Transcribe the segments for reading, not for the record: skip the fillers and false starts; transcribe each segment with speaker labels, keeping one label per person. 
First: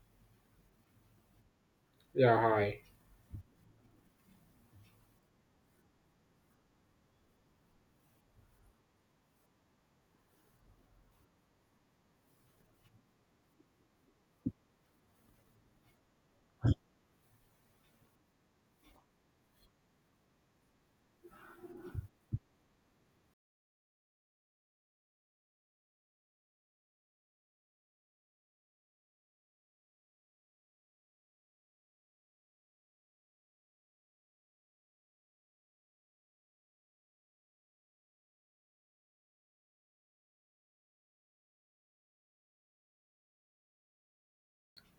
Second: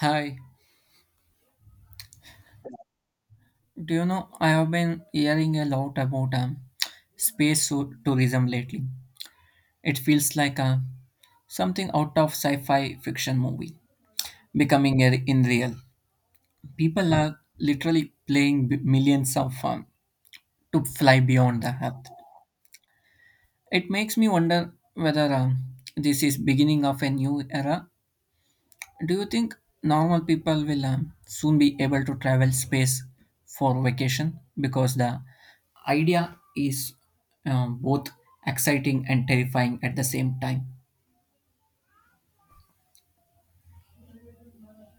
Speaker 1: Hi,
Speaker 2: Yeah, hi.
Speaker 1: do you know I have been hearing a lot about space tourism lately. It feels like something out of sci-fi fiction movie becoming a, in real. People are literally playing millions of to fly beyond the Earth. It makes me wonder whether this is beginning of a new era. Do you think normal people will soon be able to travel space for vacation? Because the idea is both exciting and terrifying at the same time.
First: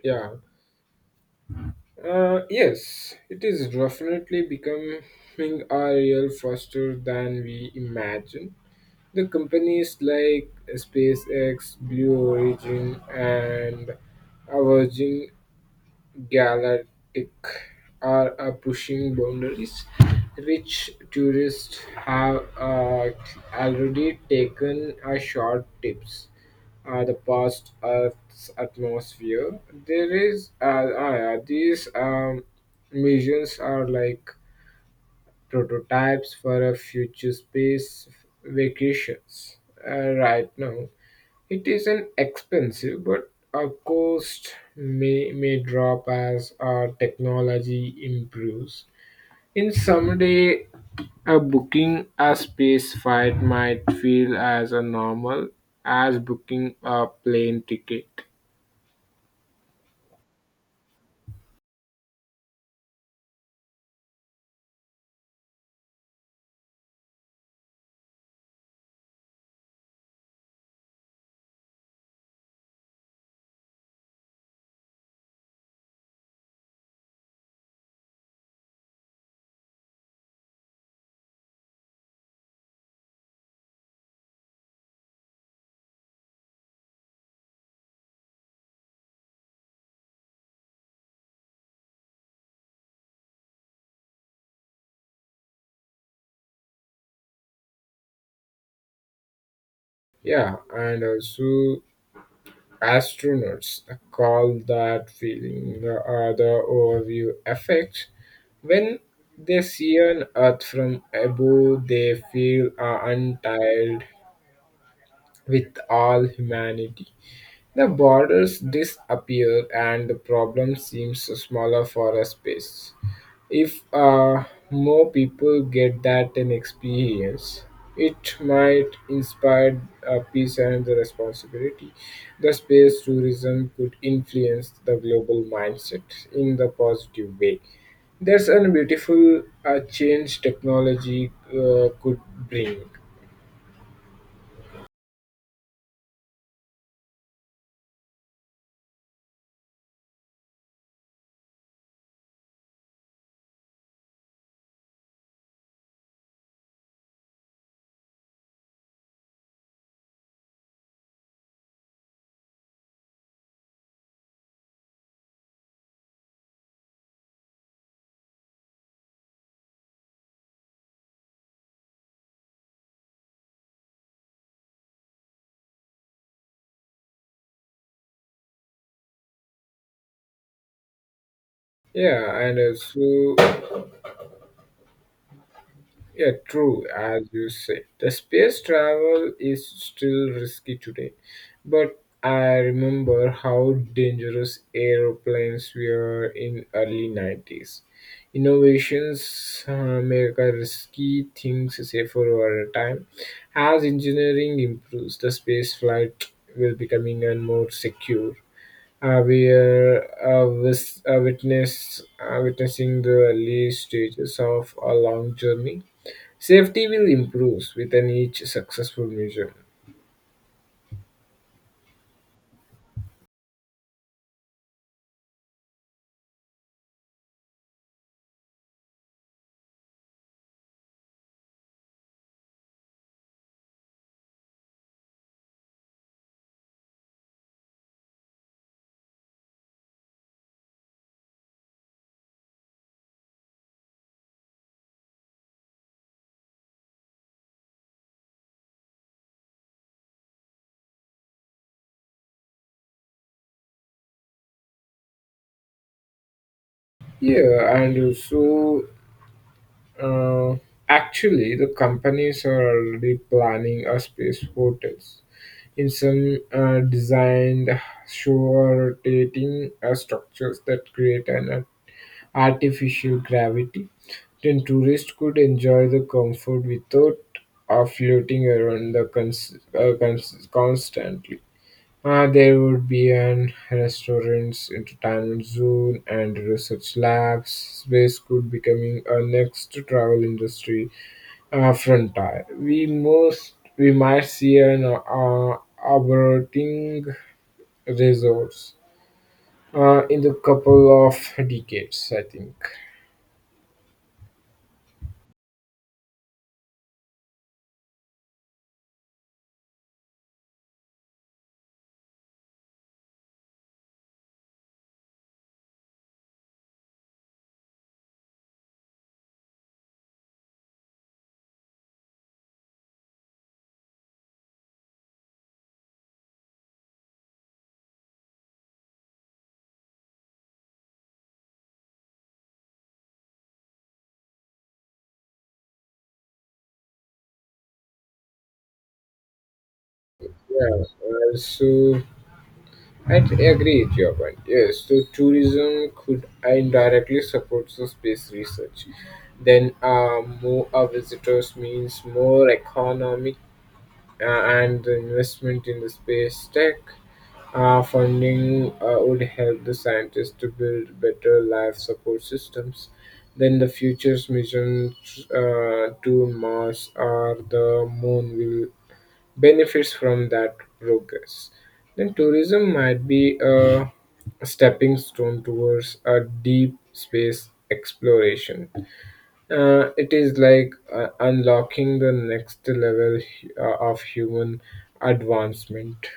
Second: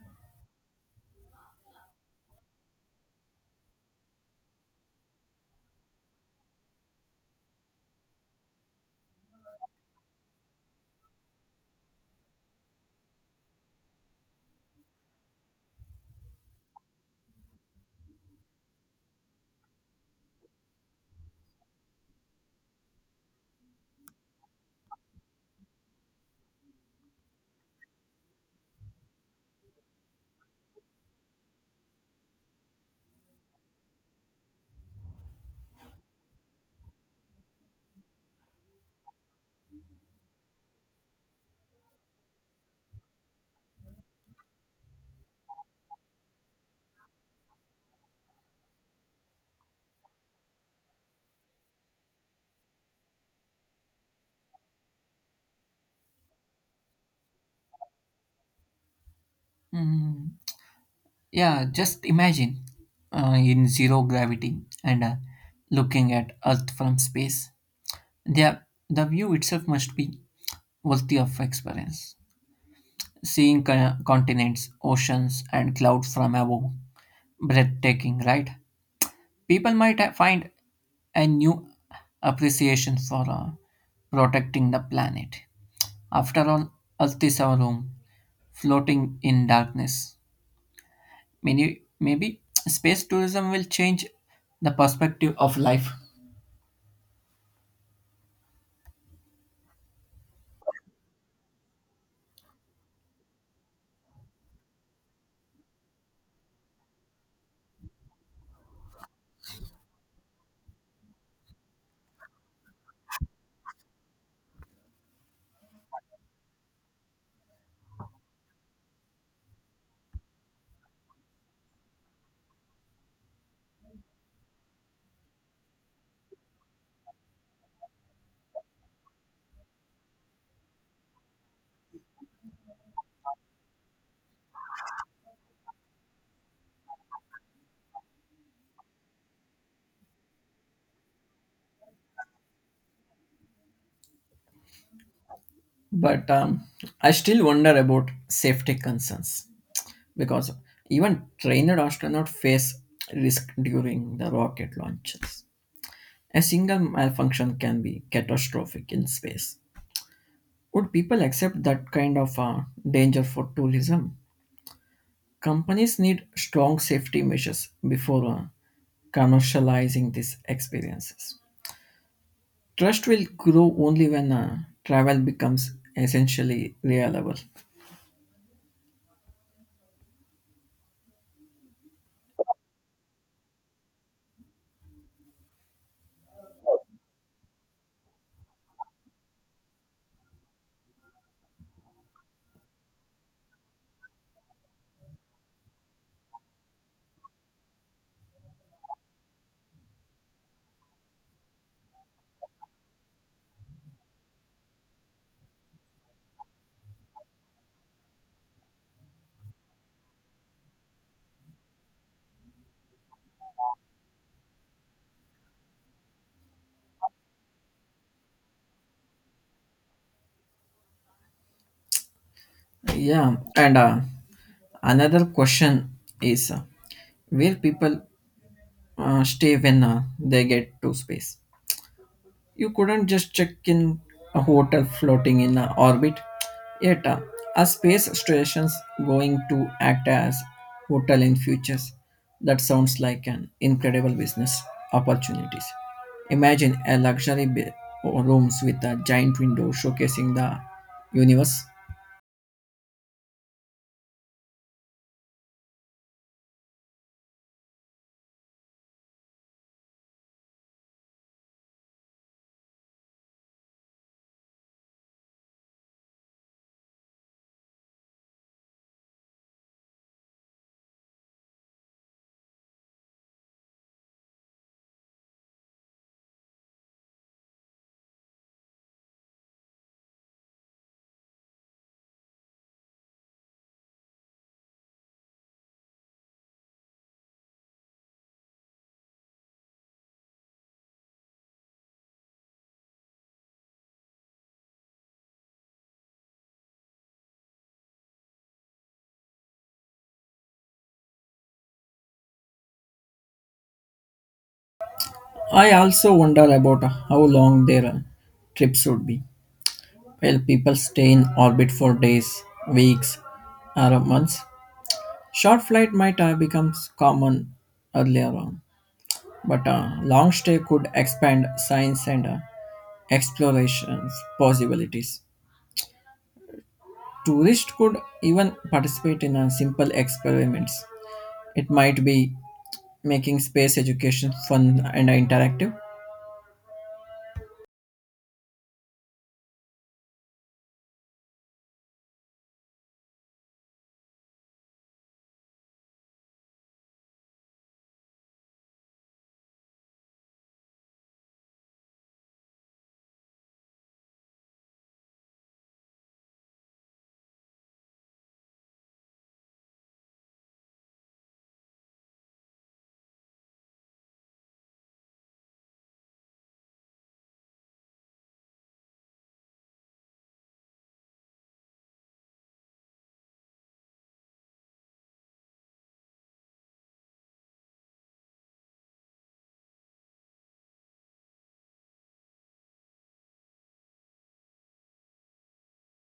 Speaker 2: Yeah. Yes, it is definitely becoming a real faster than we imagine. The companies like SpaceX, Blue Origin, and Virgin Galactic are pushing boundaries, which tourists have already taken a short tips the past Earth's atmosphere. There is these missions are like prototypes for a future space vacations. Right now, it is an expensive, but a cost may drop as our technology improves. In someday, a booking a space flight might feel as a normal as booking a plane ticket.
Speaker 1: Mm, yeah, just imagine in zero gravity and looking at Earth from space. The, the view itself must be worthy of experience. Seeing continents, oceans, and clouds from above, breathtaking, right? People might find a new appreciation for protecting the planet. After all, Earth is our home, floating in darkness. Many, maybe space tourism will change the perspective of life.
Speaker 2: Yeah, and also astronauts call that feeling the other overview effect. When they see an Earth from above, they feel untied with all humanity. The borders disappear and the problem seems smaller for a space. If more people get that an experience, it might inspire peace and the responsibility. The space tourism could influence the global mindset in the positive way. There's a beautiful change technology could bring.
Speaker 1: But I still wonder about safety concerns because even trained astronauts face risk during the rocket launches. A single malfunction can be catastrophic in space. Would people accept that kind of danger for tourism? Companies need strong safety measures before commercializing these experiences. Trust will grow only when travel becomes essentially reliable.
Speaker 2: Yeah, and also Yeah, true, as you say. The space travel is still risky today, but I remember how dangerous aeroplanes were in early 90s. Innovations make our risky things safer over time. As engineering improves, the space flight will becoming and more secure. We are witnessing the early stages of a long journey. Safety will improve within each successful measure.
Speaker 1: Yeah, and another question is where people stay when they get to space. You couldn't just check in a hotel floating in a orbit. Yet, are space stations going to act as hotel in futures? That sounds like an incredible business opportunities. Imagine a luxury or rooms with a giant window showcasing the universe.
Speaker 2: Yeah, and so uh, actually, the companies are already planning a space hotels in some designed sure dating structures that create an artificial gravity. Then tourists could enjoy the comfort without floating around the constantly. There would be an restaurants, entertainment zone, and research labs. Space could becoming a next travel industry frontier. We might see an operating resource in the couple of decades, I think.
Speaker 1: I also wonder about how long their trips would be. Well, people stay in orbit for days, weeks, or months. Short flight might become common earlier on, but a long stay could expand science and explorations possibilities. Tourists could even participate in simple experiments. It might be making space education fun and interactive.
Speaker 2: Yeah. So I totally agree with your point. Yes, so tourism could indirectly support the space research. Then, more our visitors means more economic and the investment in the space tech. Funding would help the scientists to build better life support systems. Then the future's mission to Mars or the Moon will benefits from that progress, then tourism might be a stepping stone towards a deep space exploration. It is like unlocking the next level of human advancement.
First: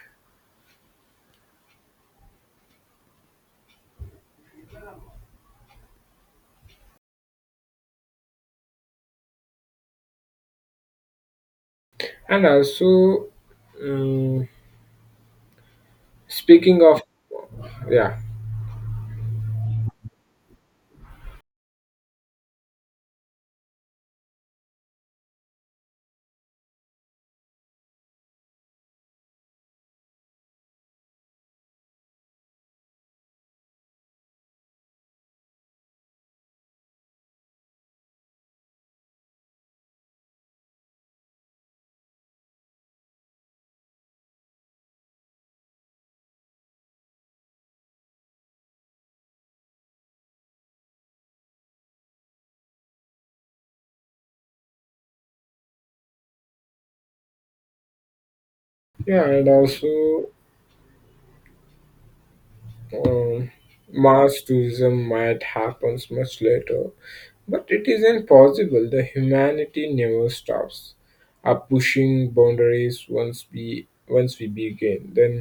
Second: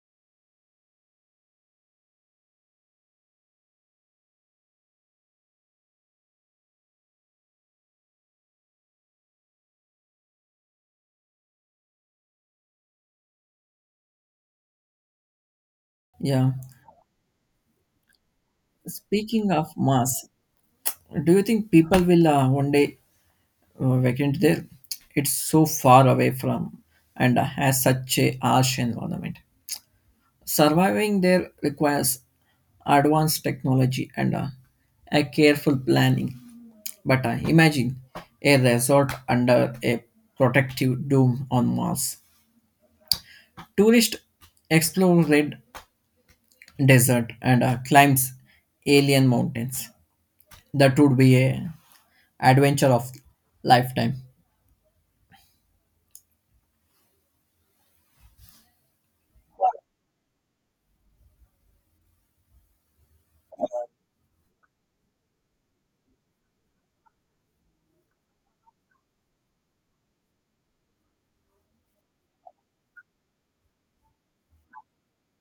Speaker 2: And also, um,
Speaker 1: Yeah.
Speaker 2: speaking of, yeah,
Speaker 1: Speaking of Mars, do you think people will one day vacant there? It's so far away from and has such a harsh environment. Surviving there requires advanced technology and a careful planning. But imagine a resort under a protective dome on Mars. Tourists explore red desert and climbs alien mountains. That would be a adventure of lifetime.
Speaker 2: yeah, and also um, Mars tourism might happens much later. But it isn't possible. The humanity never stops. Our pushing boundaries once we begin, then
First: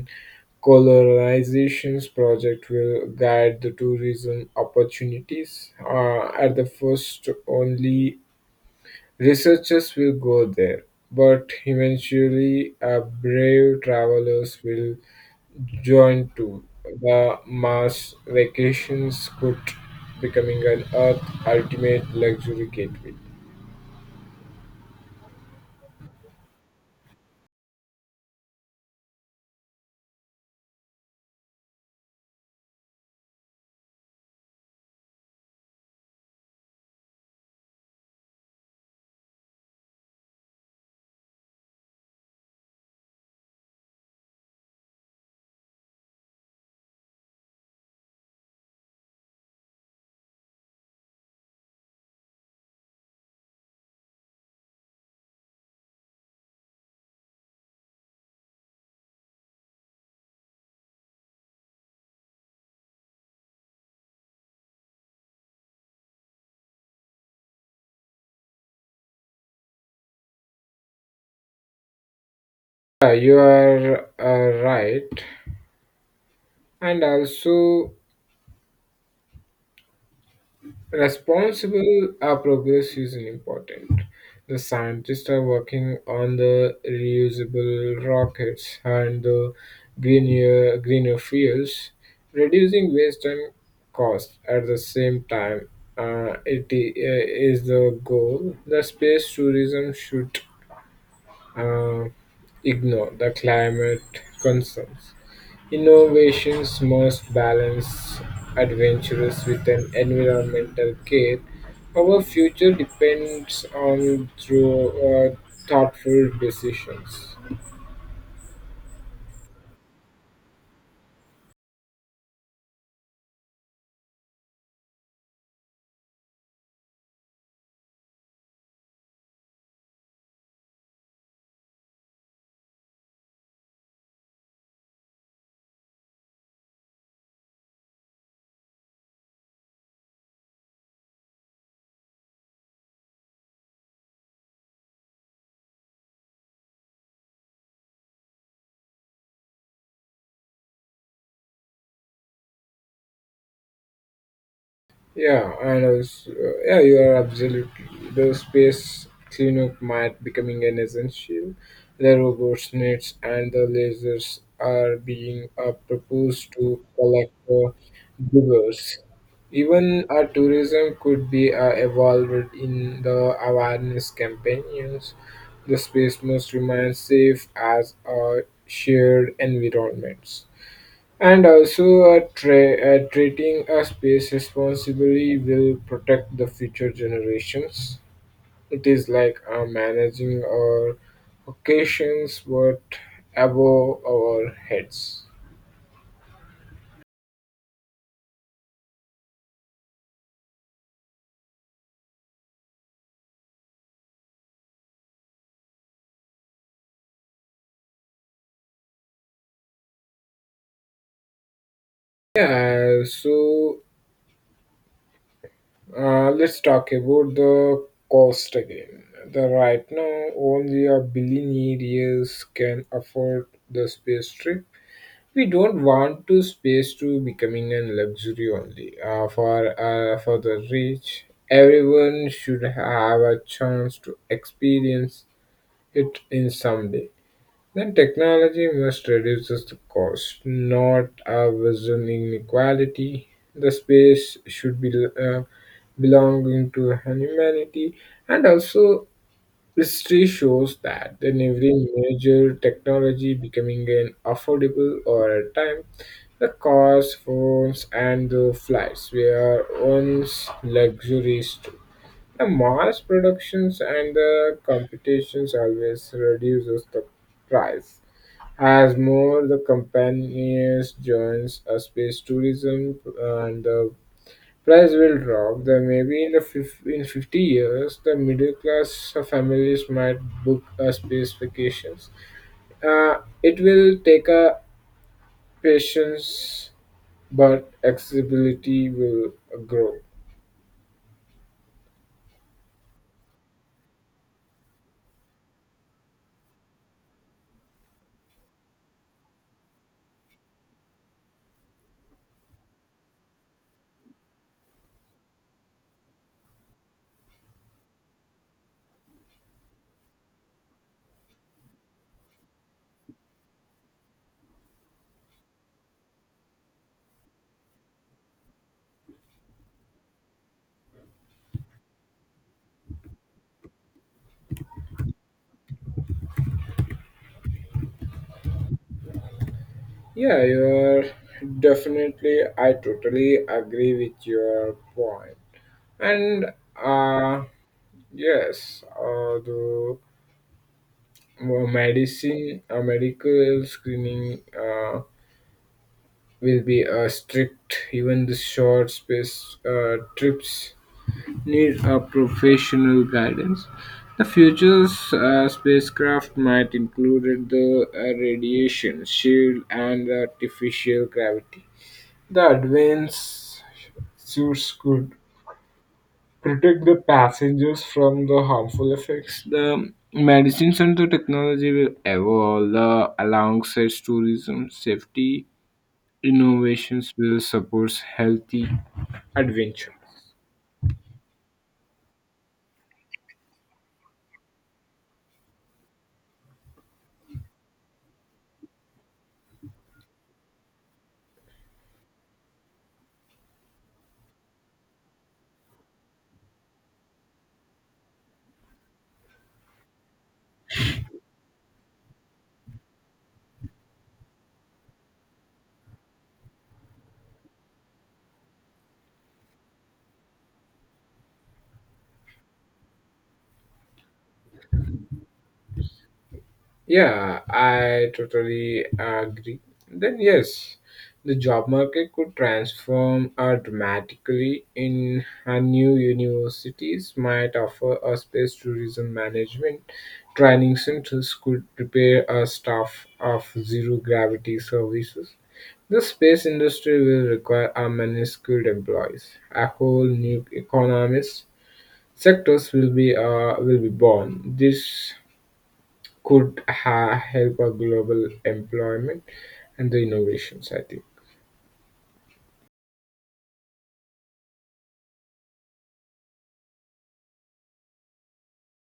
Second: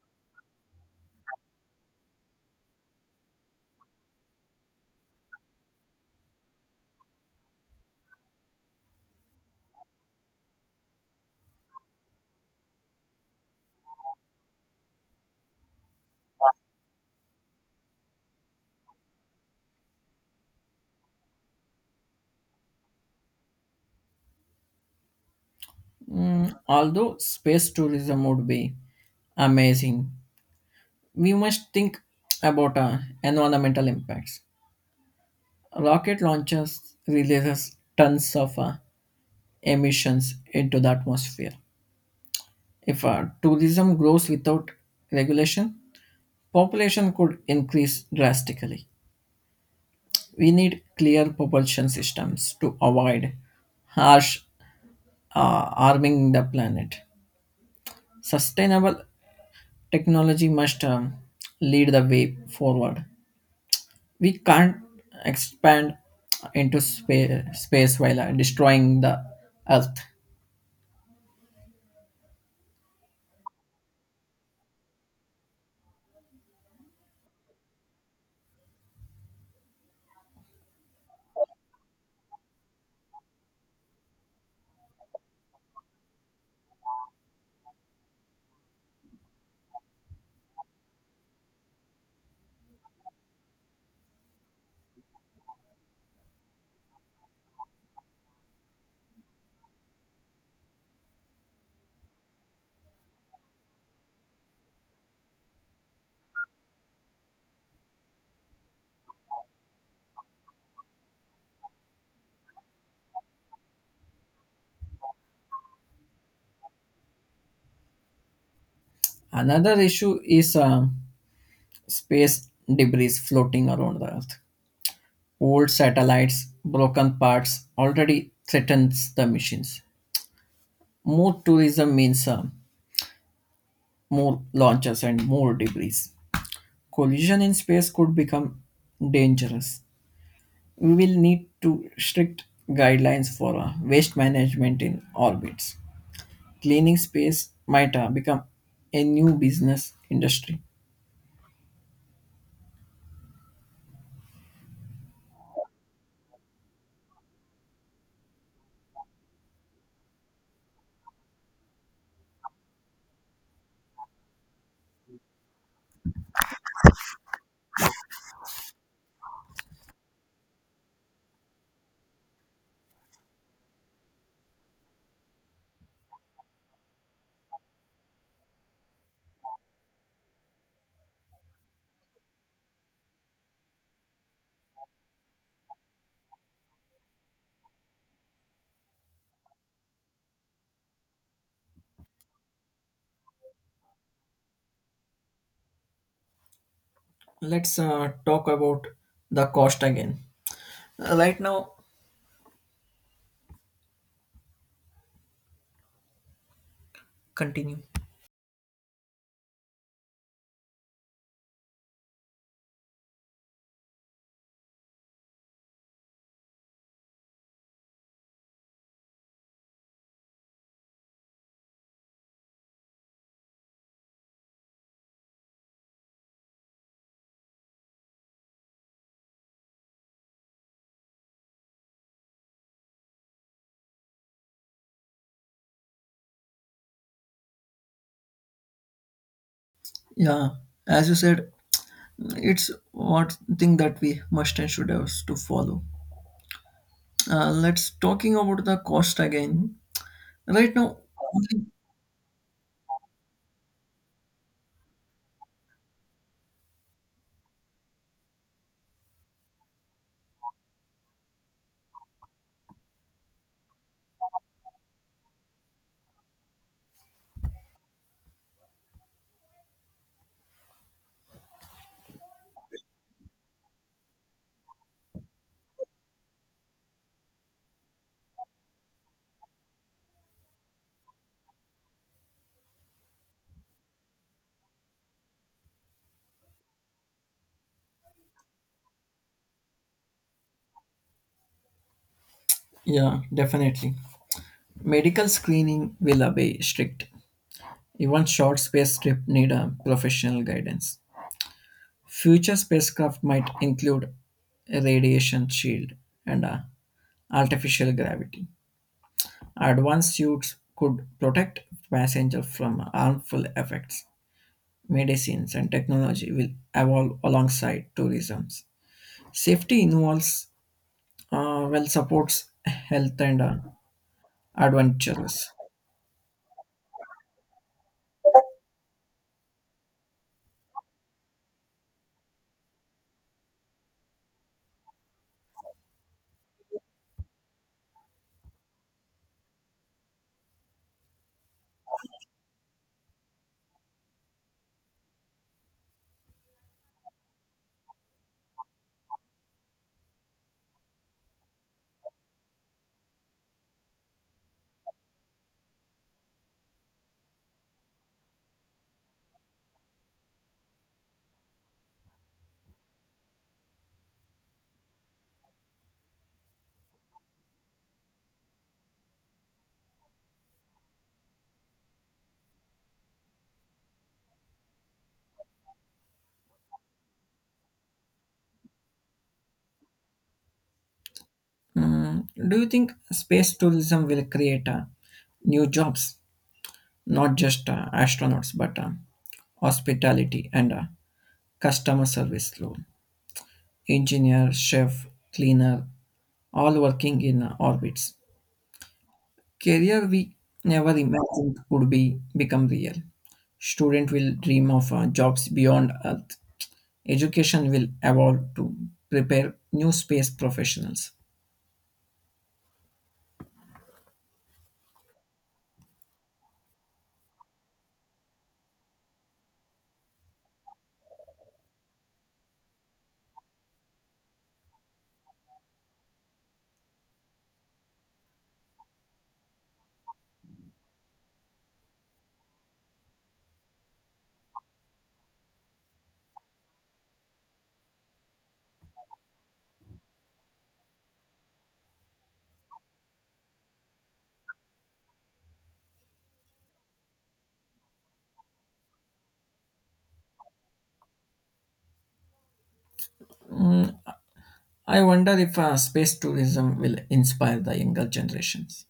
Speaker 2: colonization's project will guide the tourism opportunities. At the first, only researchers will go there, but eventually, brave travelers will join too. The mass vacations could becoming an Earth ultimate luxury gateway.
Speaker 1: Mm, although space tourism would be amazing, we must think about environmental impacts. Rocket launches releases tons of emissions into the atmosphere. If tourism grows without regulation, population could increase drastically. We need clear propulsion systems to avoid harsh harming the planet. Sustainable technology must lead the way forward. We can't expand into space while destroying the earth.
Speaker 2: Yeah, you are right. And also, responsible progress is important. The scientists are working on the reusable rockets and the greener fuels, reducing waste and cost at the same time. It is the goal. The space tourism should uh, ignore the climate concerns. Innovations must balance adventures with an environmental care. Our future depends on through uh, thoughtful decisions.
Speaker 1: Another issue is space debris floating around the Earth. Old satellites, broken parts already threatens the missions. More tourism means more launches and more debris. Collision in space could become dangerous. We will need to strict guidelines for waste management in orbits. Cleaning space might become a new business industry.
Speaker 2: Yeah, you are absolutely. The space cleanup might becoming an essential. The robots nets and the lasers are being proposed to collect the divers. Even our tourism could be evolved in the awareness campaigns. The space must remain safe as a shared environment. And also, treating a space responsibly will protect the future generations. It is like managing our occasions, but above our heads.
Speaker 1: Let's talk about the cost again. Right now, continue.
Speaker 2: Yeah, let's talk about the cost again. The right now, only a billionaires can afford the space trip. We don't want to space to becoming a luxury only for the rich. Everyone should have a chance to experience it in some day. Then technology must reduce the cost,
Speaker 1: Yeah, as
Speaker 2: not
Speaker 1: you said,
Speaker 2: a vision
Speaker 1: it's
Speaker 2: inequality.
Speaker 1: one
Speaker 2: The
Speaker 1: thing that we
Speaker 2: space
Speaker 1: must and
Speaker 2: should
Speaker 1: should
Speaker 2: be
Speaker 1: have to
Speaker 2: uh,
Speaker 1: follow.
Speaker 2: belonging to
Speaker 1: Let's
Speaker 2: humanity,
Speaker 1: talking
Speaker 2: and
Speaker 1: about the
Speaker 2: also
Speaker 1: cost again.
Speaker 2: history
Speaker 1: Right
Speaker 2: shows
Speaker 1: now,
Speaker 2: that in every major technology becoming an affordable over time, the cars, phones, and the flights were once luxuries too. The mass productions and the competitions always reduces the price. As more the companies joins a space tourism and the price will drop, then maybe in the fif- in 50 years the middle class families might book a space vacations. It will take a patience but accessibility will grow.
Speaker 1: yeah, definitely. Medical screening will obey strict. Even short space trip need a professional guidance. Future spacecraft might include a radiation shield and a artificial gravity. Advanced suits could protect passenger from harmful effects medicines, and technology will evolve alongside tourism. Safety involves, well, supports health and adventures.
Speaker 2: Yeah, I totally agree with your point. And uh, yes, uh, the medical screening will be strict, even the short space trips need a professional guidance. The future's spacecraft might include the radiation shield and artificial gravity. The advanced suits could protect the passengers from the harmful effects. The medicines and the technology will evolve the, alongside tourism, safety, innovations will support healthy adventure.
Speaker 1: Mm, do you think space tourism will create new jobs, not just astronauts, but hospitality and customer service role, engineer, chef, cleaner, all working in orbits? Career we never imagined could be become real. Student will dream of jobs beyond Earth. Education will evolve to prepare new space professionals.
Speaker 2: Yeah, I totally agree. Then, yes, the job market could transform dramatically in new universities might offer a space tourism management. Training centers could prepare a staff of zero gravity services. The space industry will require a many skilled employees. A whole new economist sectors will be born. This could help our global employment and the innovations, I think.
Speaker 1: I wonder if space tourism will inspire the younger generations.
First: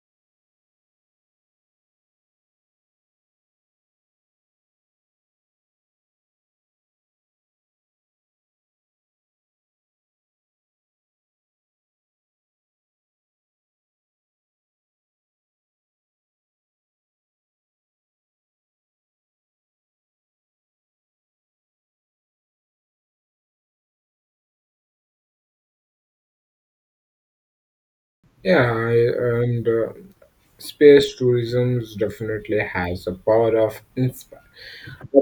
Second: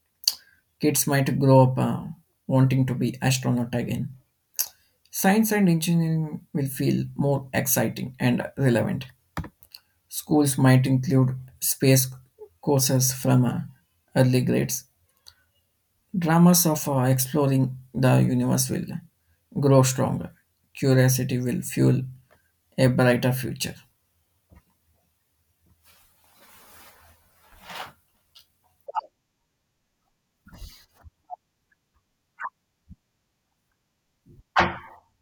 Speaker 1: Kids might grow up wanting to be astronaut again. Science and engineering will feel more exciting and relevant. Schools might include space courses from early grades. Dramas of exploring the universe will grow stronger. Curiosity will fuel a brighter future.
Speaker 2: Yeah I- and uh, space tourism definitely has the power of inspire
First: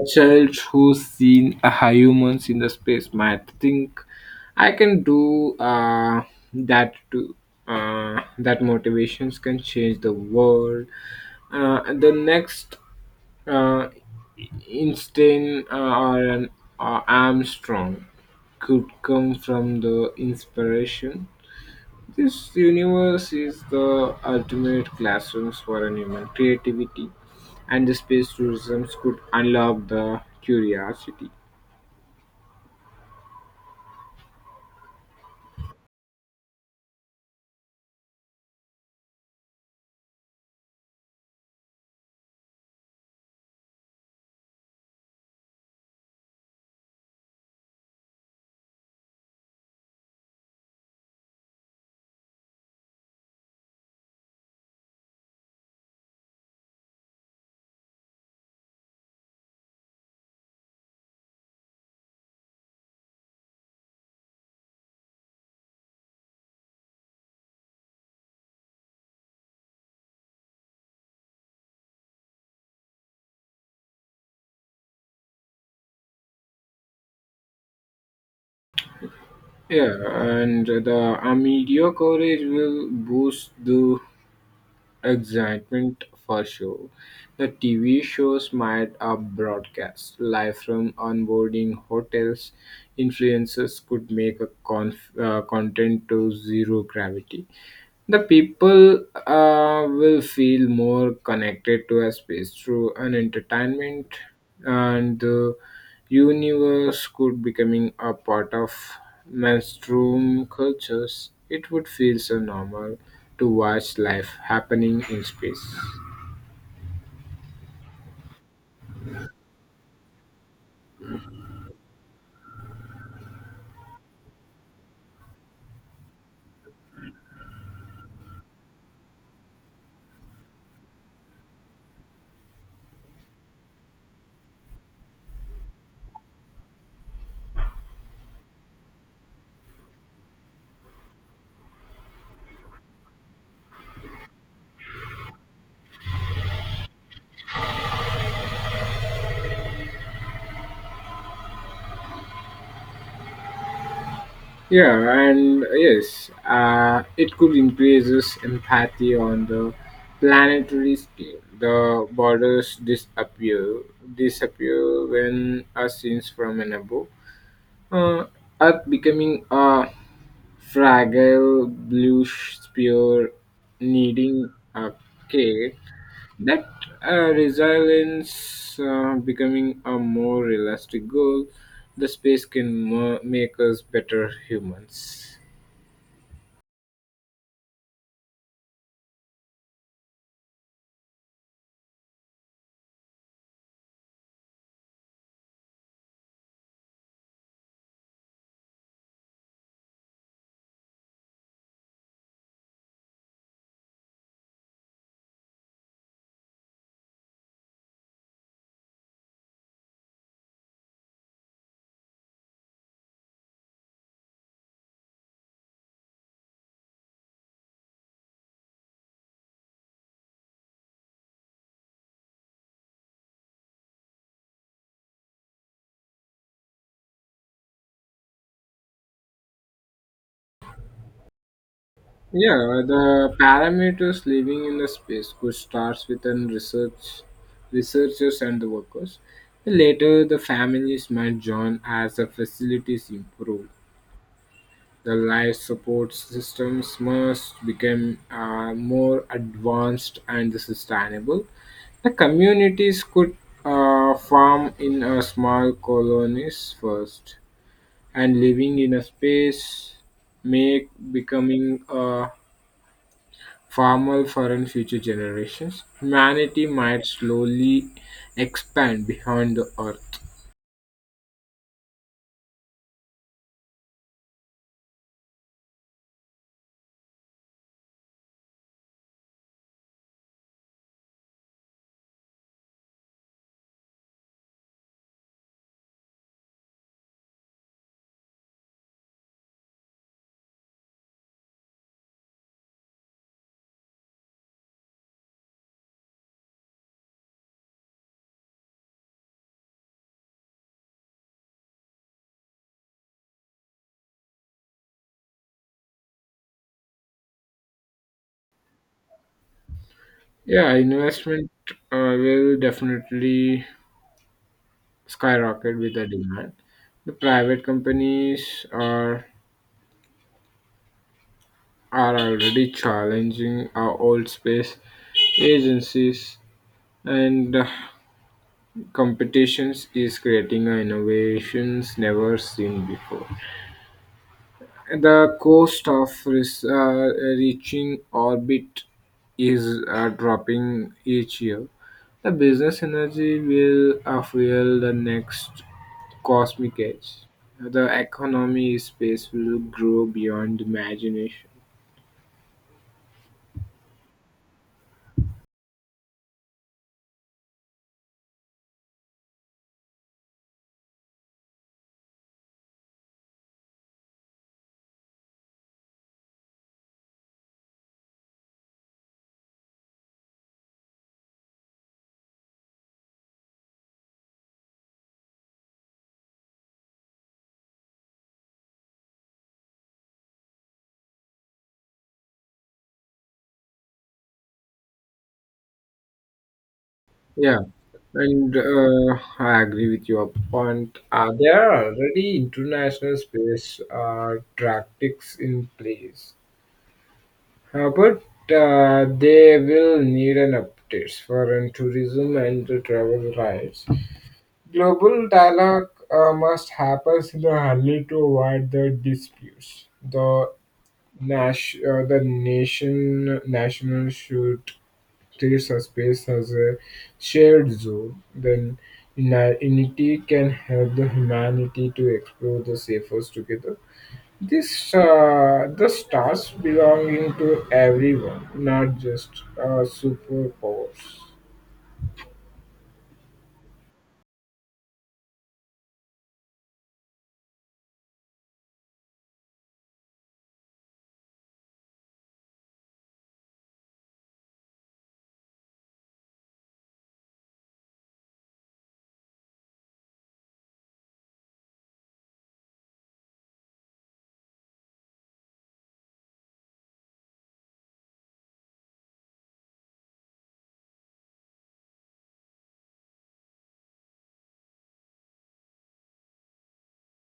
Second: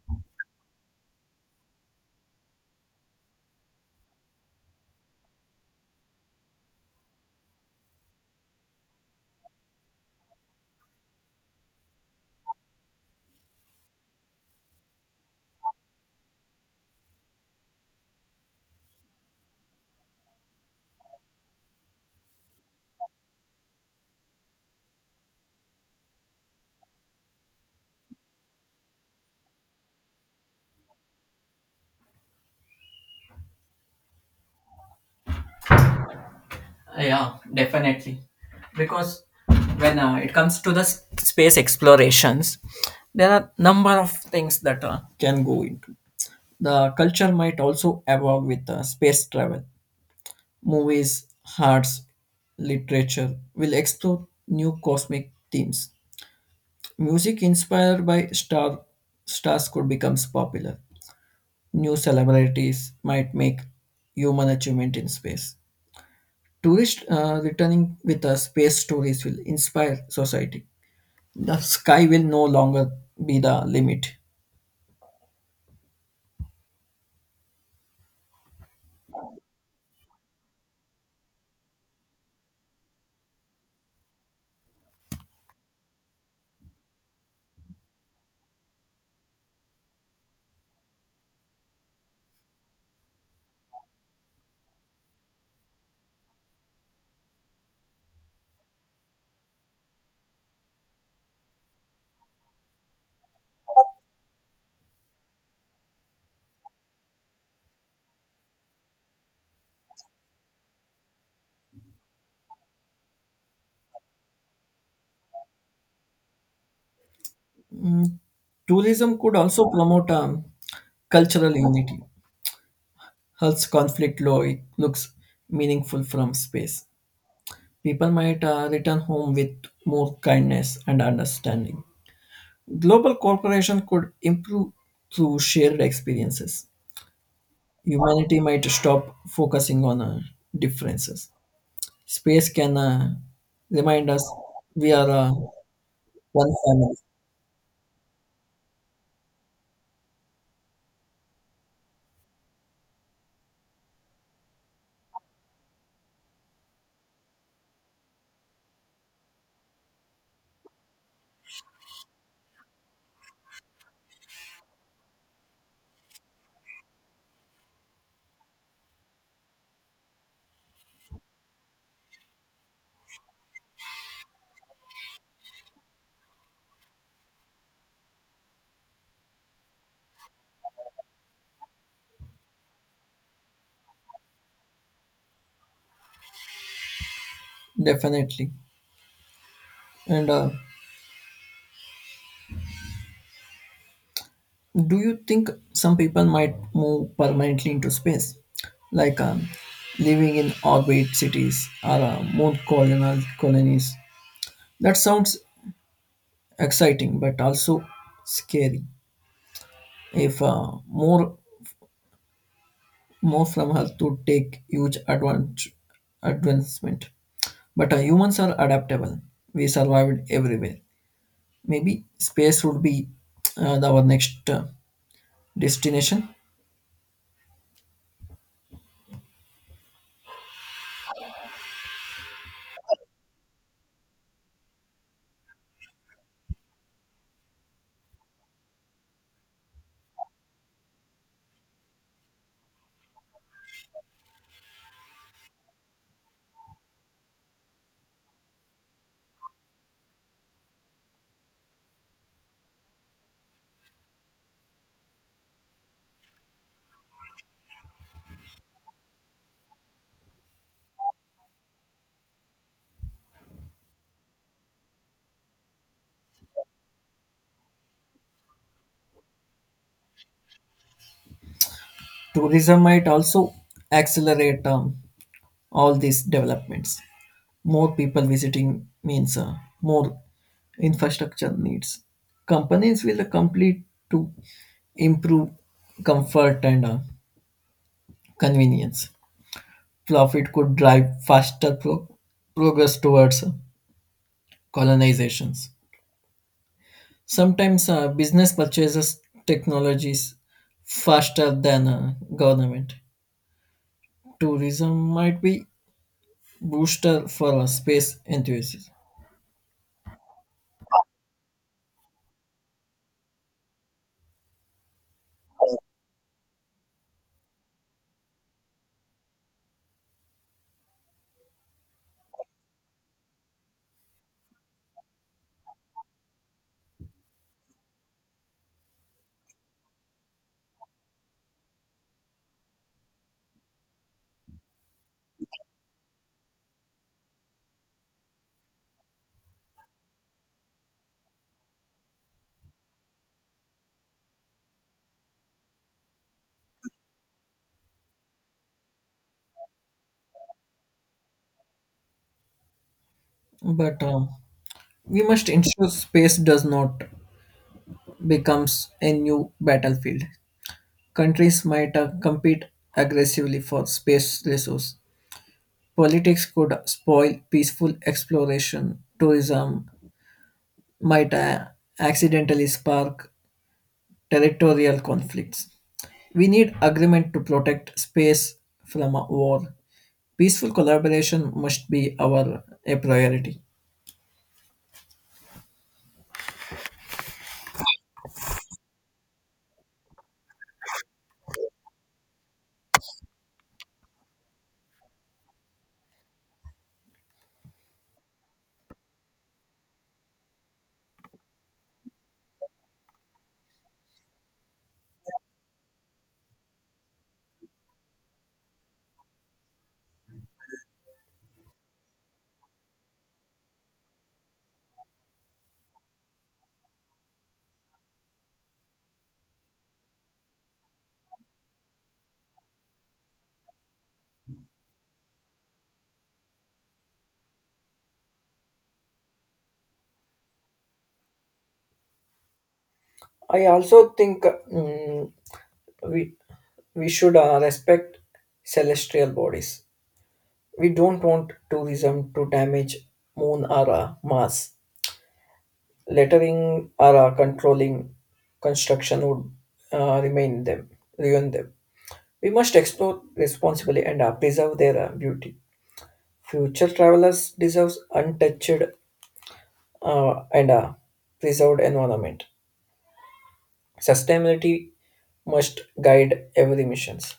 Speaker 2: a child who's seen a high humans in the space might think I can do that too. That motivations can change the world. Uh, the next Uh, Einstein or Armstrong could come from the inspiration. This universe is the ultimate classrooms for an human creativity, and the space tourism could unlock the curiosity.
Speaker 1: Yeah, definitely. Because when it comes to the space explorations, there are number of things that can go into. The culture might also evolve with space travel. Movies, arts, literature will explore new cosmic themes. Music inspired by star stars could become popular. New celebrities might make human achievement in space. Tourists returning with space stories will inspire society. The sky will no longer be the limit.
Speaker 2: Yeah, and the media coverage will boost the excitement for sure. The TV shows might are broadcast live from onboarding hotels. Influencers could make a content to zero gravity. The people will feel more connected to a space through an entertainment, and the universe could becoming a part of mainstream cultures. It would feel so normal to watch life happening in space.
Speaker 1: Tourism could also promote cultural unity. Earth's conflict law it looks meaningful from space. People might return home with more kindness and understanding. Global cooperation could improve through shared experiences. Humanity might stop focusing on differences. Space can remind us we are one family,
Speaker 2: Yeah, and yes, it could increases empathy on the planetary scale. The borders disappear when are seen from an above. Uh, Earth becoming a fragile blue spear needing a cake that resilience becoming a more realistic goal. The space can make us better humans.
Speaker 1: definitely. And do you think some people might move permanently into space, like living in orbit cities or moon colonial colonies? That sounds exciting, but also scary. If more from Earth to take huge advance advancement. But humans are adaptable. We survived everywhere. Maybe space would be our next destination.
Speaker 2: Yeah, the parameters living in the space could start with an research researchers and the workers. Later the families might join as the facilities improve. The life support systems must become more advanced and sustainable. The communities could farm in a small colonies first, and living in a space make becoming a farmer for in future generations. Humanity might slowly expand beyond the earth.
Speaker 1: Tourism might also accelerate all these developments. More people visiting means more infrastructure needs. Companies will complete to improve comfort and convenience. Profit could drive faster progress towards colonizations. Sometimes business purchases technologies faster than government. Tourism might be booster for space enthusiasts,
Speaker 2: Yeah, investment will definitely skyrocket with the demand. The private companies are already challenging our old space agencies and competitions is creating innovations never seen before. The cost of reaching orbit is dropping each year. The business energy will fuel the next cosmic age. The economy in space will grow beyond imagination.
Speaker 1: but we must ensure space does not becomes a new battlefield. Countries might compete aggressively for space resource. Politics could spoil peaceful exploration. Tourism might accidentally spark territorial conflicts. We need agreement to protect space from war. Peaceful collaboration must be our a priority.
Speaker 2: Yeah, and I agree with your point. There are already international space tactics in place. But they will need an update for an tourism and the travel rights. Global dialogue must happen in the Hali to avoid the disputes. The national should treat a space as a shared zone. Then unity can help the humanity to explore the safest together. This the stars belonging to everyone, not just superpowers.
Speaker 1: I also think mm, we we should respect celestial bodies. We don't want tourism to damage moon or Mars. Lettering or controlling construction would remain them ruin them. We must explore responsibly and preserve their beauty. Future travelers deserve untouched and a preserved environment. Sustainability must guide every missions.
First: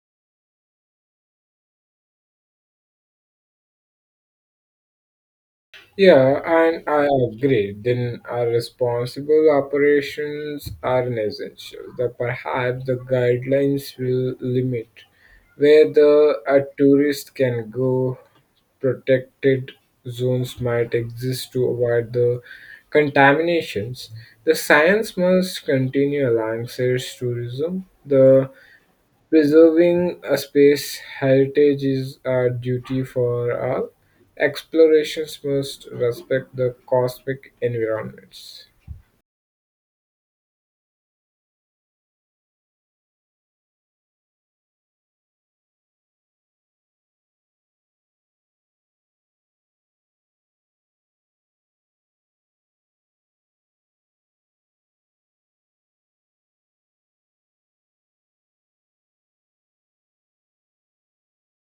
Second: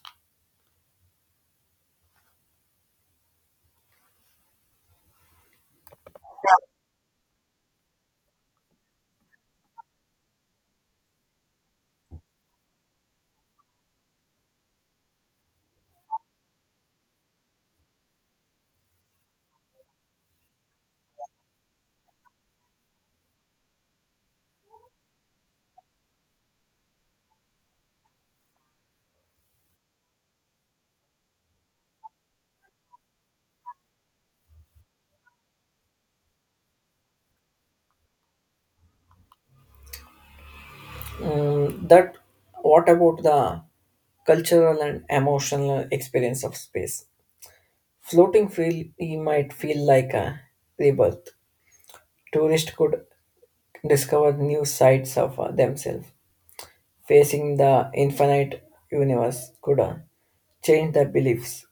Speaker 2: Yeah, and I agree. Then our responsible operations are an essential. That perhaps the guidelines will limit where the a tourist can go. Protected zones might exist to avoid the contaminations. The science must continue alongside tourism. The preserving a space heritage is our duty for all. Explorations must respect the cosmic environments.
Speaker 1: Mm, that what about the cultural and emotional experience of space? Floating freely might feel like a rebirth. Tourists could discover new sides of themselves. Facing the infinite universe could change their beliefs.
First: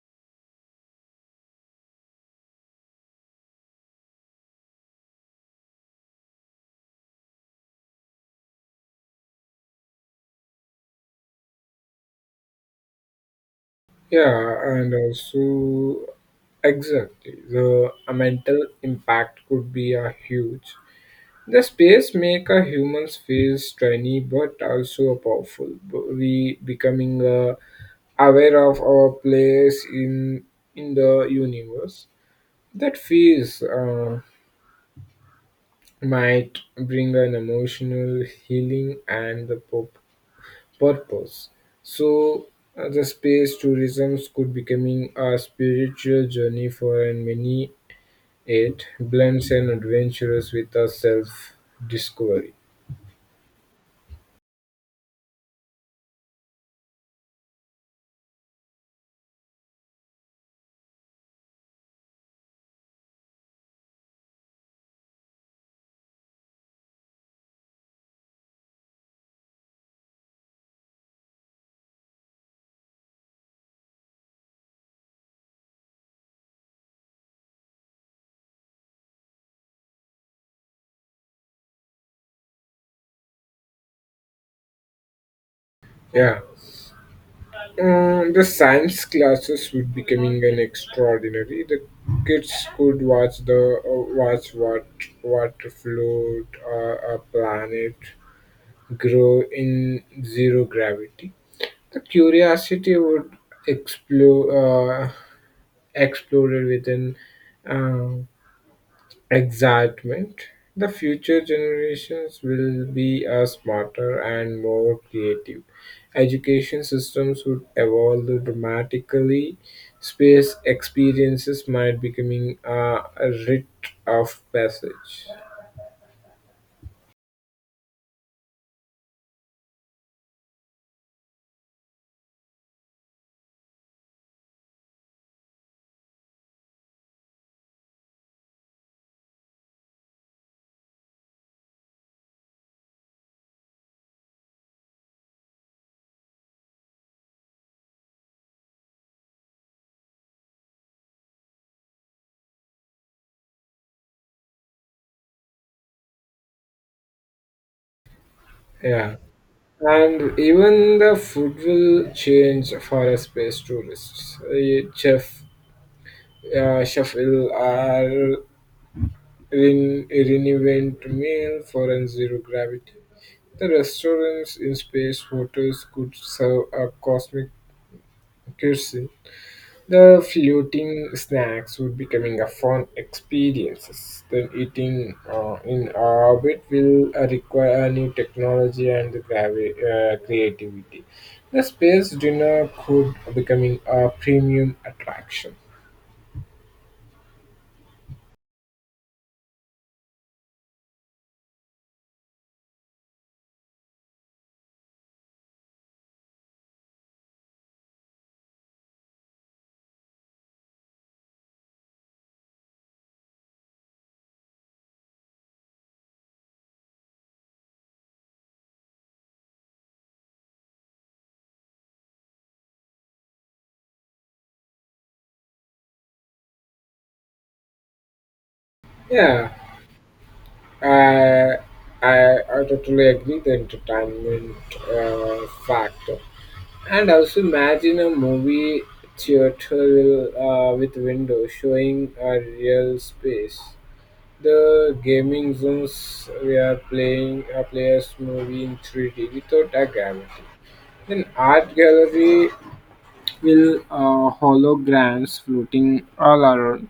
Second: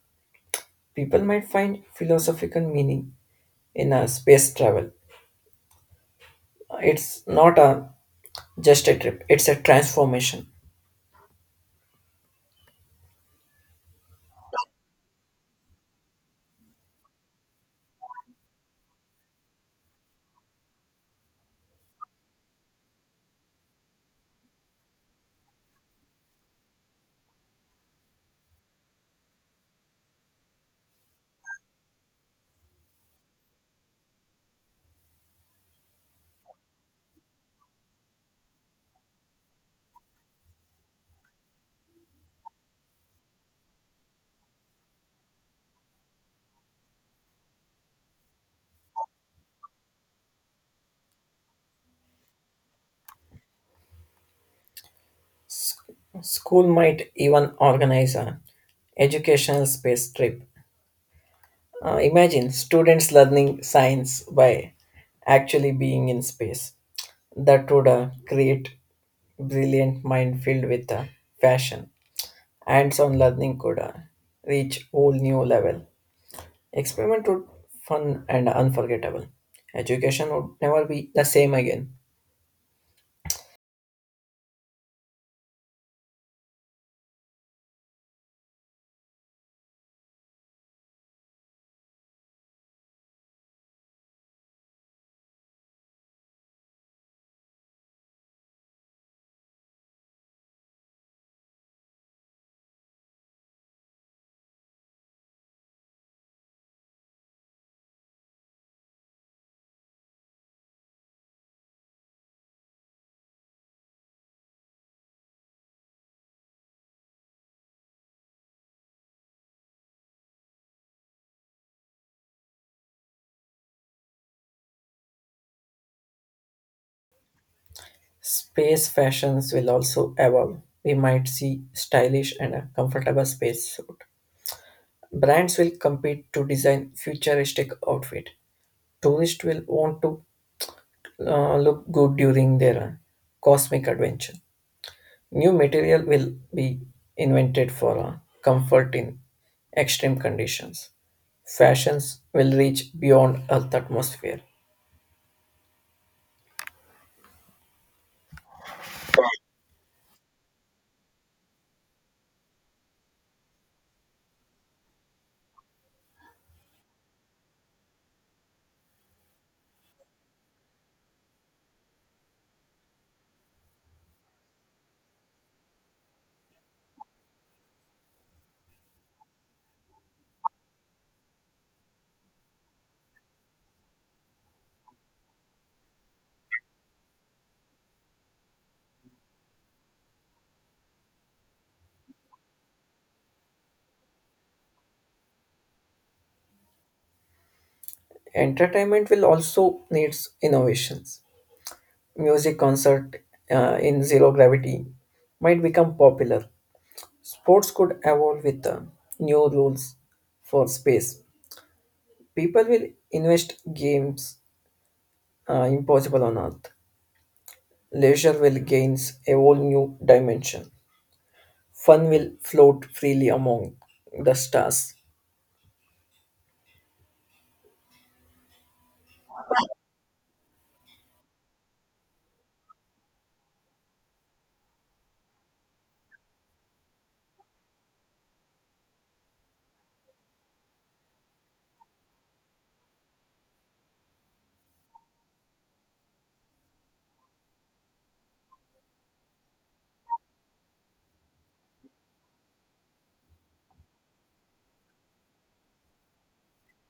Speaker 1: People might find philosophical meaning in a space travel. It's not a just a trip, it's a transformation.
Speaker 2: Yeah, and also exactly the mental impact could be a huge. The space make a humans feel tiny but also a powerful. We becoming aware of our place in the universe. That feels. Might bring an emotional healing and the purpose. So, the space tourism could becoming a spiritual journey for and many. It blends an adventurous with a self discovery.
Speaker 1: School might even organize a educational space trip. Imagine students learning science by actually being in space. That would create brilliant mind filled with fashion. Hands-on learning could reach whole new level. Experiment would fun and unforgettable. Education would never be the same again.
Speaker 2: Yeah. The science classes would becoming an extraordinary. The kids could watch the watch what float a planet grow in zero gravity. The curiosity would explore, uh, exploded within um, excitement. The future generations will be smarter and more creative. Education systems would evolve dramatically. Space experiences might becoming a rite of passage.
Speaker 1: Space fashions will also evolve. We might see stylish and a comfortable space suit. Brands will compete to design futuristic outfit. Tourists will want to look good during their cosmic adventure. New material will be invented for comfort in extreme conditions. Fashions will reach beyond Earth atmosphere.
Speaker 2: Yeah. And even the food will change for a space tourists. A chef will are in reinvent meal for an zero gravity. The restaurants in space hotels could serve a cosmic cuisine. The floating snacks would becoming a fun experiences. Then eating in orbit will require new technology and creativity. The space dinner could becoming a premium attraction.
Speaker 1: Entertainment will also needs innovations music concert in zero gravity might become popular. Sports could evolve with new rules for space. People will invest games impossible on Earth. Leisure will gain a whole new dimension. Fun will float freely among the stars.
Speaker 2: Yeah, I I, I totally agree the entertainment factor. And also imagine a movie theater with windows showing a real space. The gaming zooms we are playing a player's movie in 3D without a gravity. Then art gallery will holograms floating all around.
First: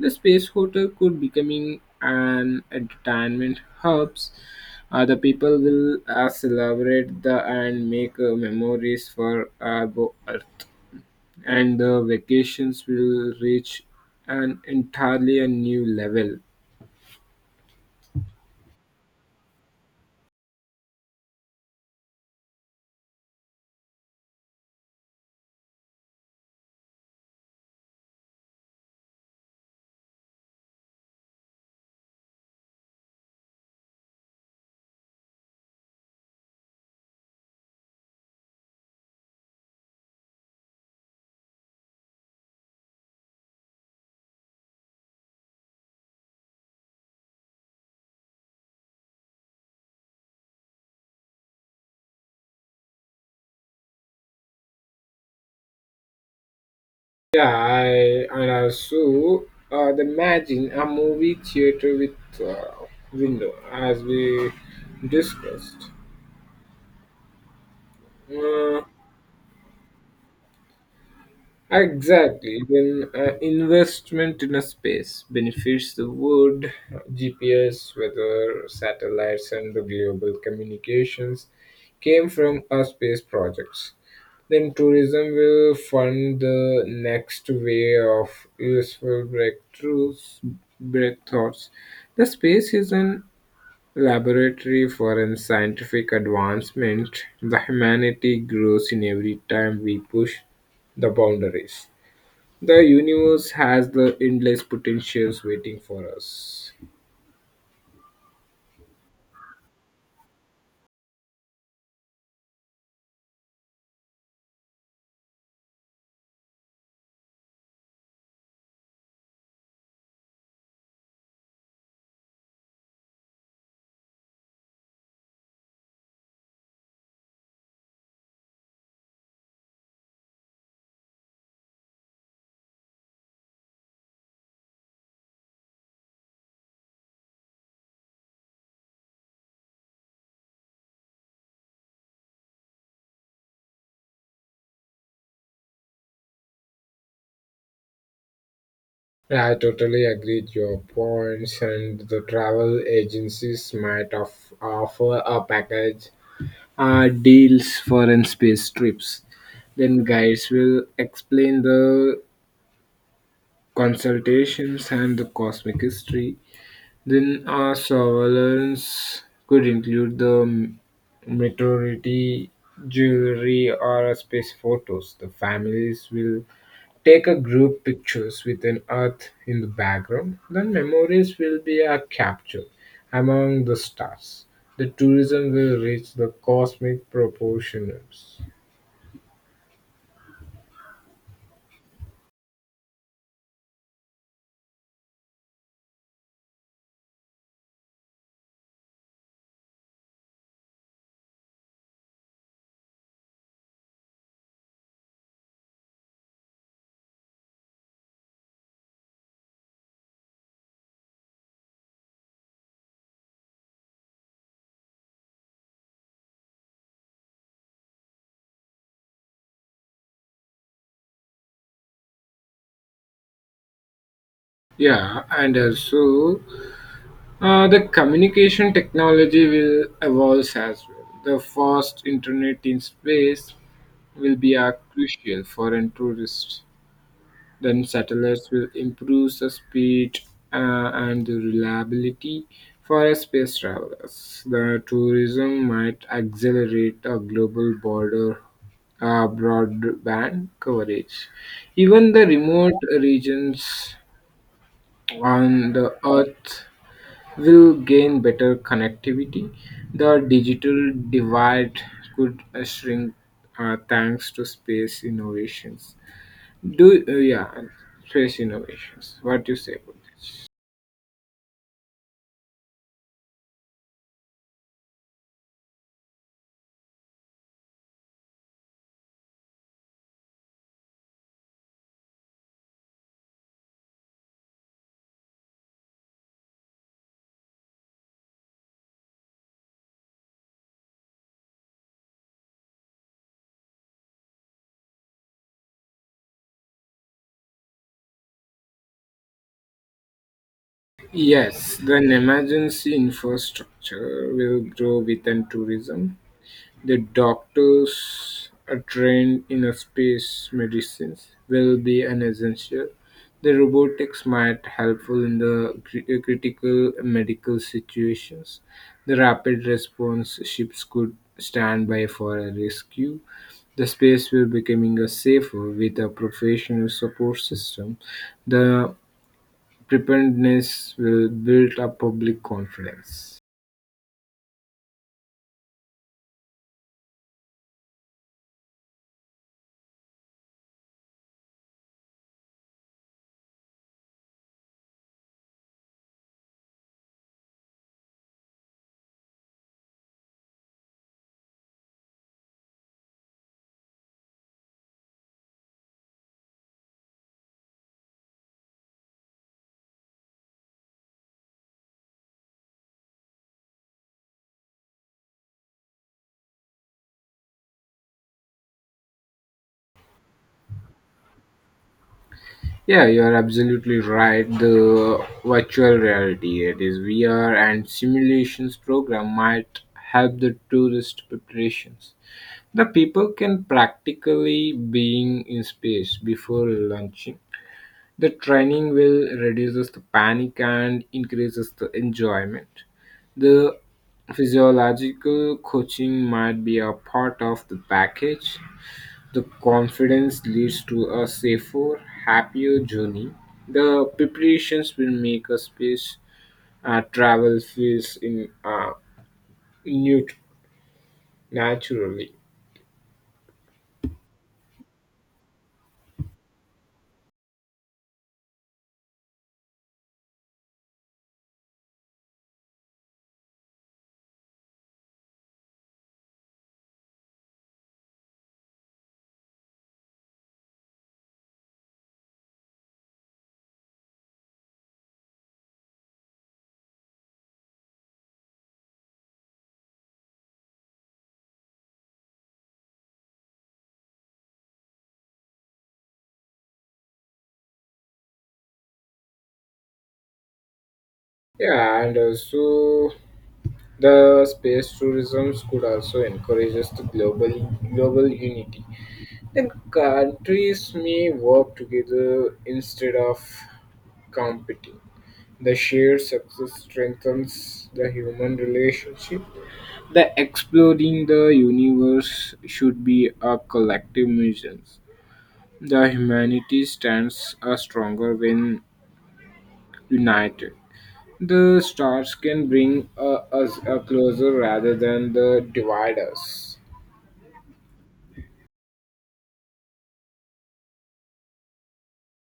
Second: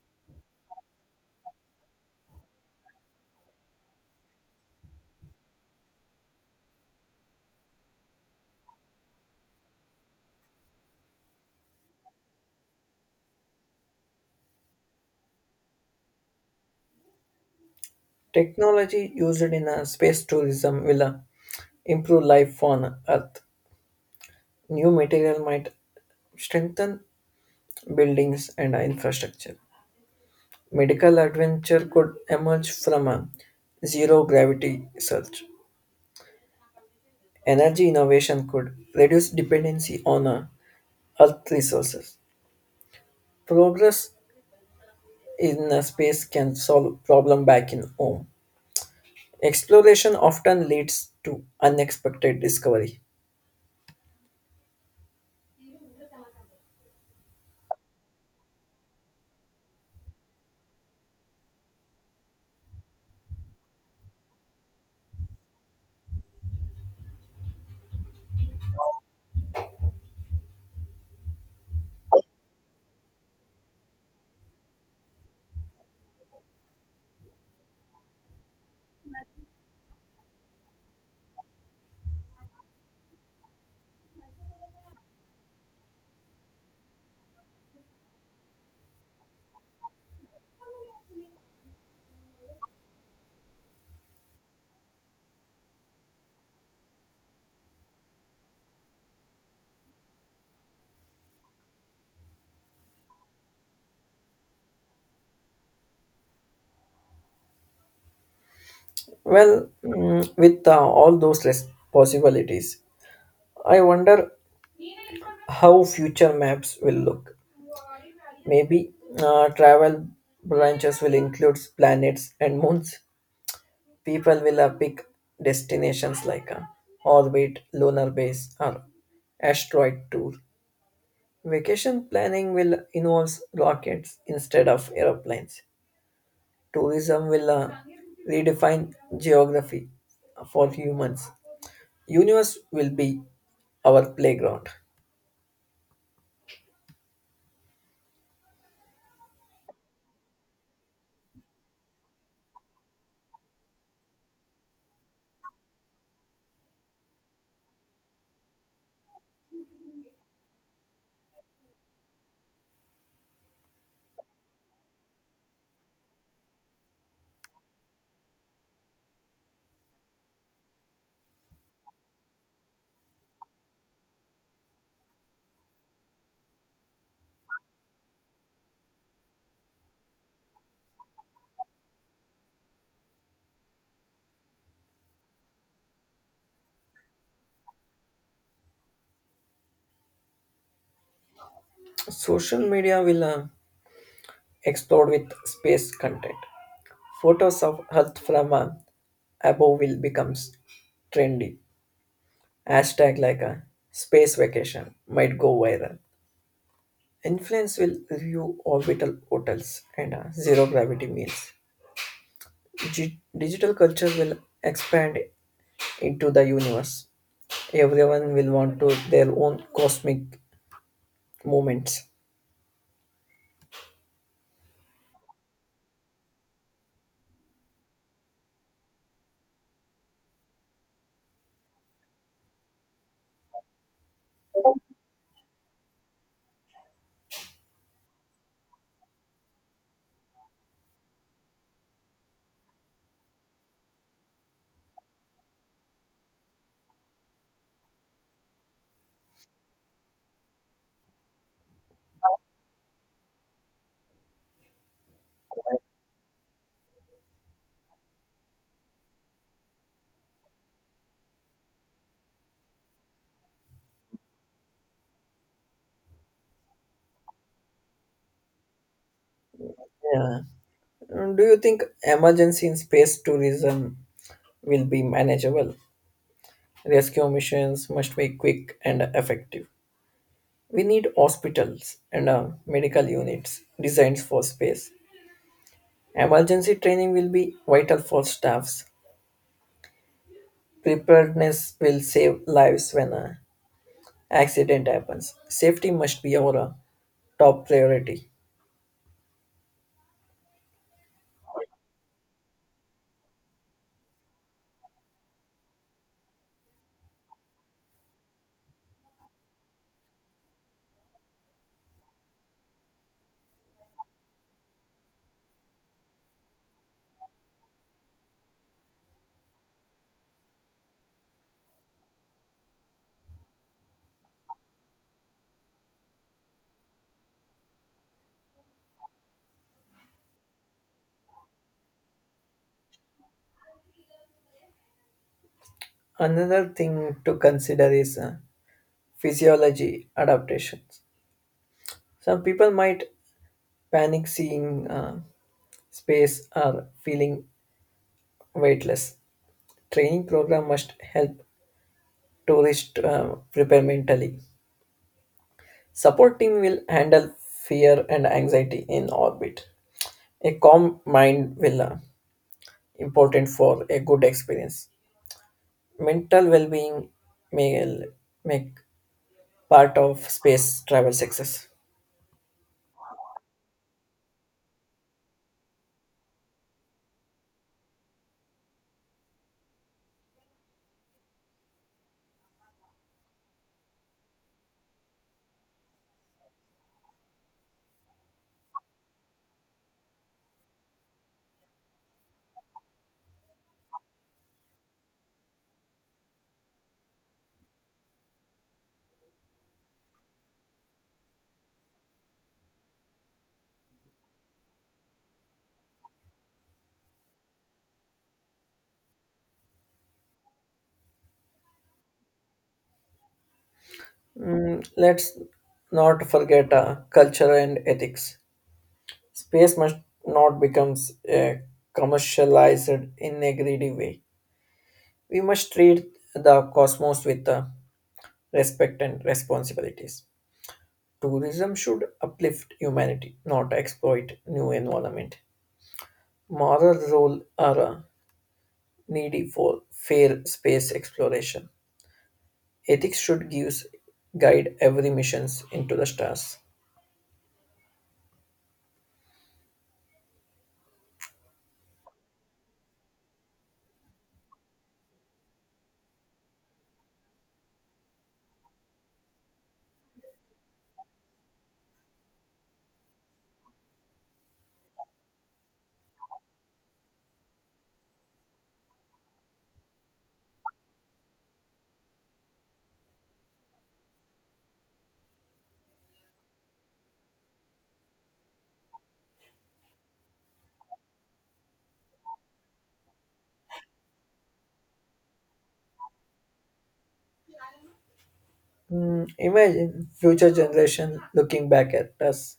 Speaker 2: The space hotel could becoming an entertainment hubs. The people will celebrate the and make memories for Earth, and the vacations will reach an entirely a new level.
Speaker 1: Technology used in space tourism will improve life on Earth. New material might strengthen buildings and infrastructure. Medical adventure could emerge from a zero gravity search. Energy innovation could reduce dependency on Earth resources. Progress in space can solve problem back in home. Exploration often leads to unexpected discovery.
Speaker 2: Yeah, I and also the imagine a movie theater with uh, window as we discussed. Uh, Exactly. Then investment in a space benefits the world, GPS, weather, satellites, and the global communications came from our space projects. Then tourism will fund the next wave of useful breakthroughs. The space is an laboratory for an scientific advancement. The humanity grows in every time we push the boundaries. The universe has the endless potentials waiting for us.
Speaker 1: Well, mm, with all those possibilities, I wonder how future maps will look. Maybe travel branches will include planets and moons. People will pick destinations like a orbit, lunar base, or asteroid tour. Vacation planning will involve rockets instead of aeroplanes. Tourism will redefine geography for humans. Universe will be our playground.
Speaker 2: Yeah, I totally agree with your points, and the travel agencies might offer a package. Deals for and space trips. Then guides will explain the consultations and the cosmic history. Then our surveillance could include the meteority jewelry or space photos. The families will take a group pictures with an earth in the background, then memories will be captured among the stars. The tourism will reach the cosmic proportions.
Speaker 1: Social media will explode with space content. Photos of Earth from above will become trendy. Hashtag like a space vacation might go viral. Influence will review orbital hotels and zero gravity meals. Digital culture will expand into the universe. Everyone will want to their own cosmic moments.
Speaker 2: Yeah, and also the communication technology will evolve as well. The first internet in space will be crucial for a tourist. Then satellites will improve the speed and the reliability for a space travelers. The tourism might accelerate a global border broadband coverage. Even the remote regions on the earth will gain better connectivity. The digital divide could shrink thanks to space innovations. Do Yeah, space innovations. What do you say about
Speaker 1: Yeah.
Speaker 2: this?
Speaker 1: And do you think emergency in space tourism will be manageable? Rescue missions must be quick and effective. We need hospitals and medical units designed for space. Emergency training will be vital for staffs. Preparedness will save lives when an accident happens. Safety must be our top priority.
Speaker 2: Yes, then emergency infrastructure will grow within tourism. The doctors are trained in a space medicines will be an essential. The robotics might helpful in the critical medical situations. The rapid response ships could stand by for a rescue. The space will becoming a safer with a professional support system. The preparedness will build up public confidence.
Speaker 1: Another thing to consider is physiology adaptations. Some people might panic seeing space or feeling weightless. Training program must help tourists prepare mentally. Support team will handle fear and anxiety in orbit. A calm mind will important for a good experience. Mental well-being may make part of space travel success.
Speaker 2: Yeah, you are absolutely right. The virtual reality, it is VR and simulations program might help the tourist preparations. The people can practically being in space before launching. The training will reduces the panic and increases the enjoyment. The physiological coaching might be a part of the package the confidence leads to a safer, happier journey. The preparations will make a space travel feels in nut- naturally.
Speaker 1: Mm, let's not forget culture and ethics. Space must not becomes a commercialized in a greedy way. We must treat the cosmos with respect and responsibilities. Tourism should uplift humanity, not exploit new environment. Moral role are needy for fair space exploration. Ethics should give guide every missions into the stars.
Speaker 2: Yeah, and also the space tourism could also encourage us to global unity. Then countries may work together instead of competing. The shared success strengthens the human relationship. The exploring the Universe should be a collective mission. The humanity stands stronger when united. The stars can bring us closer rather than the divide us.
Speaker 1: Mm, imagine future generation looking back at us.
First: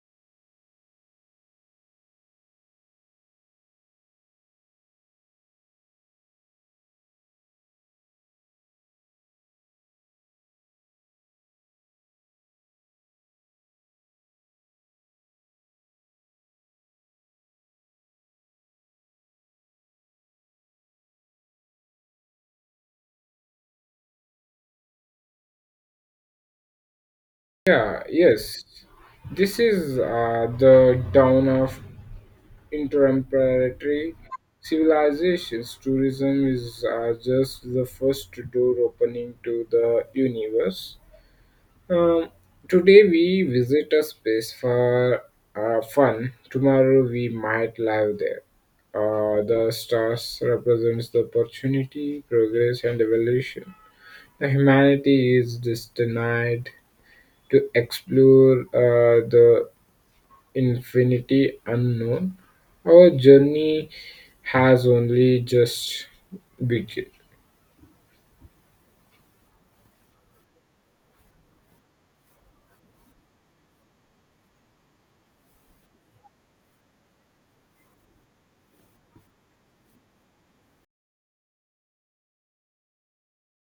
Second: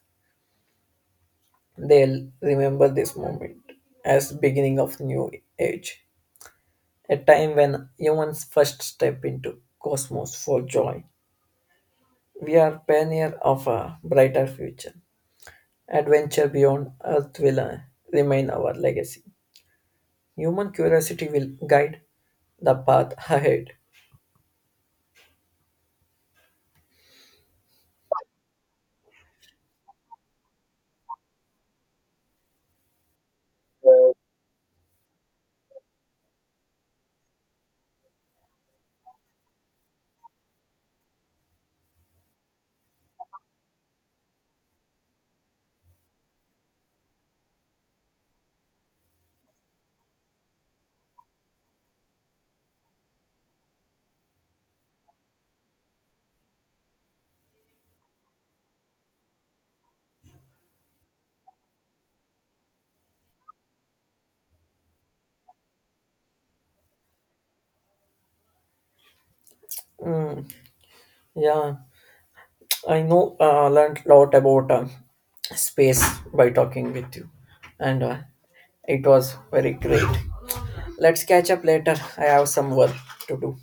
Speaker 1: They'll remember this moment as beginning of new age, a time when humans first step into cosmos for joy. We are pioneer of a brighter future. Adventure beyond Earth will remain our legacy. Human curiosity will guide the path ahead.
Speaker 2: Yeah, yes. This is the dawn of interplanetary civilizations. Tourism is just the first door opening to the universe. Um, Today we visit a space for fun. Tomorrow we might live there. The stars represents the opportunity, progress, and evolution. The humanity is destined to explore the infinity unknown. Our journey has only just begun.
Speaker 1: Yeah, I know. Learned a lot about space by talking with you, and it was very great. Let's catch up later. I have some work to do.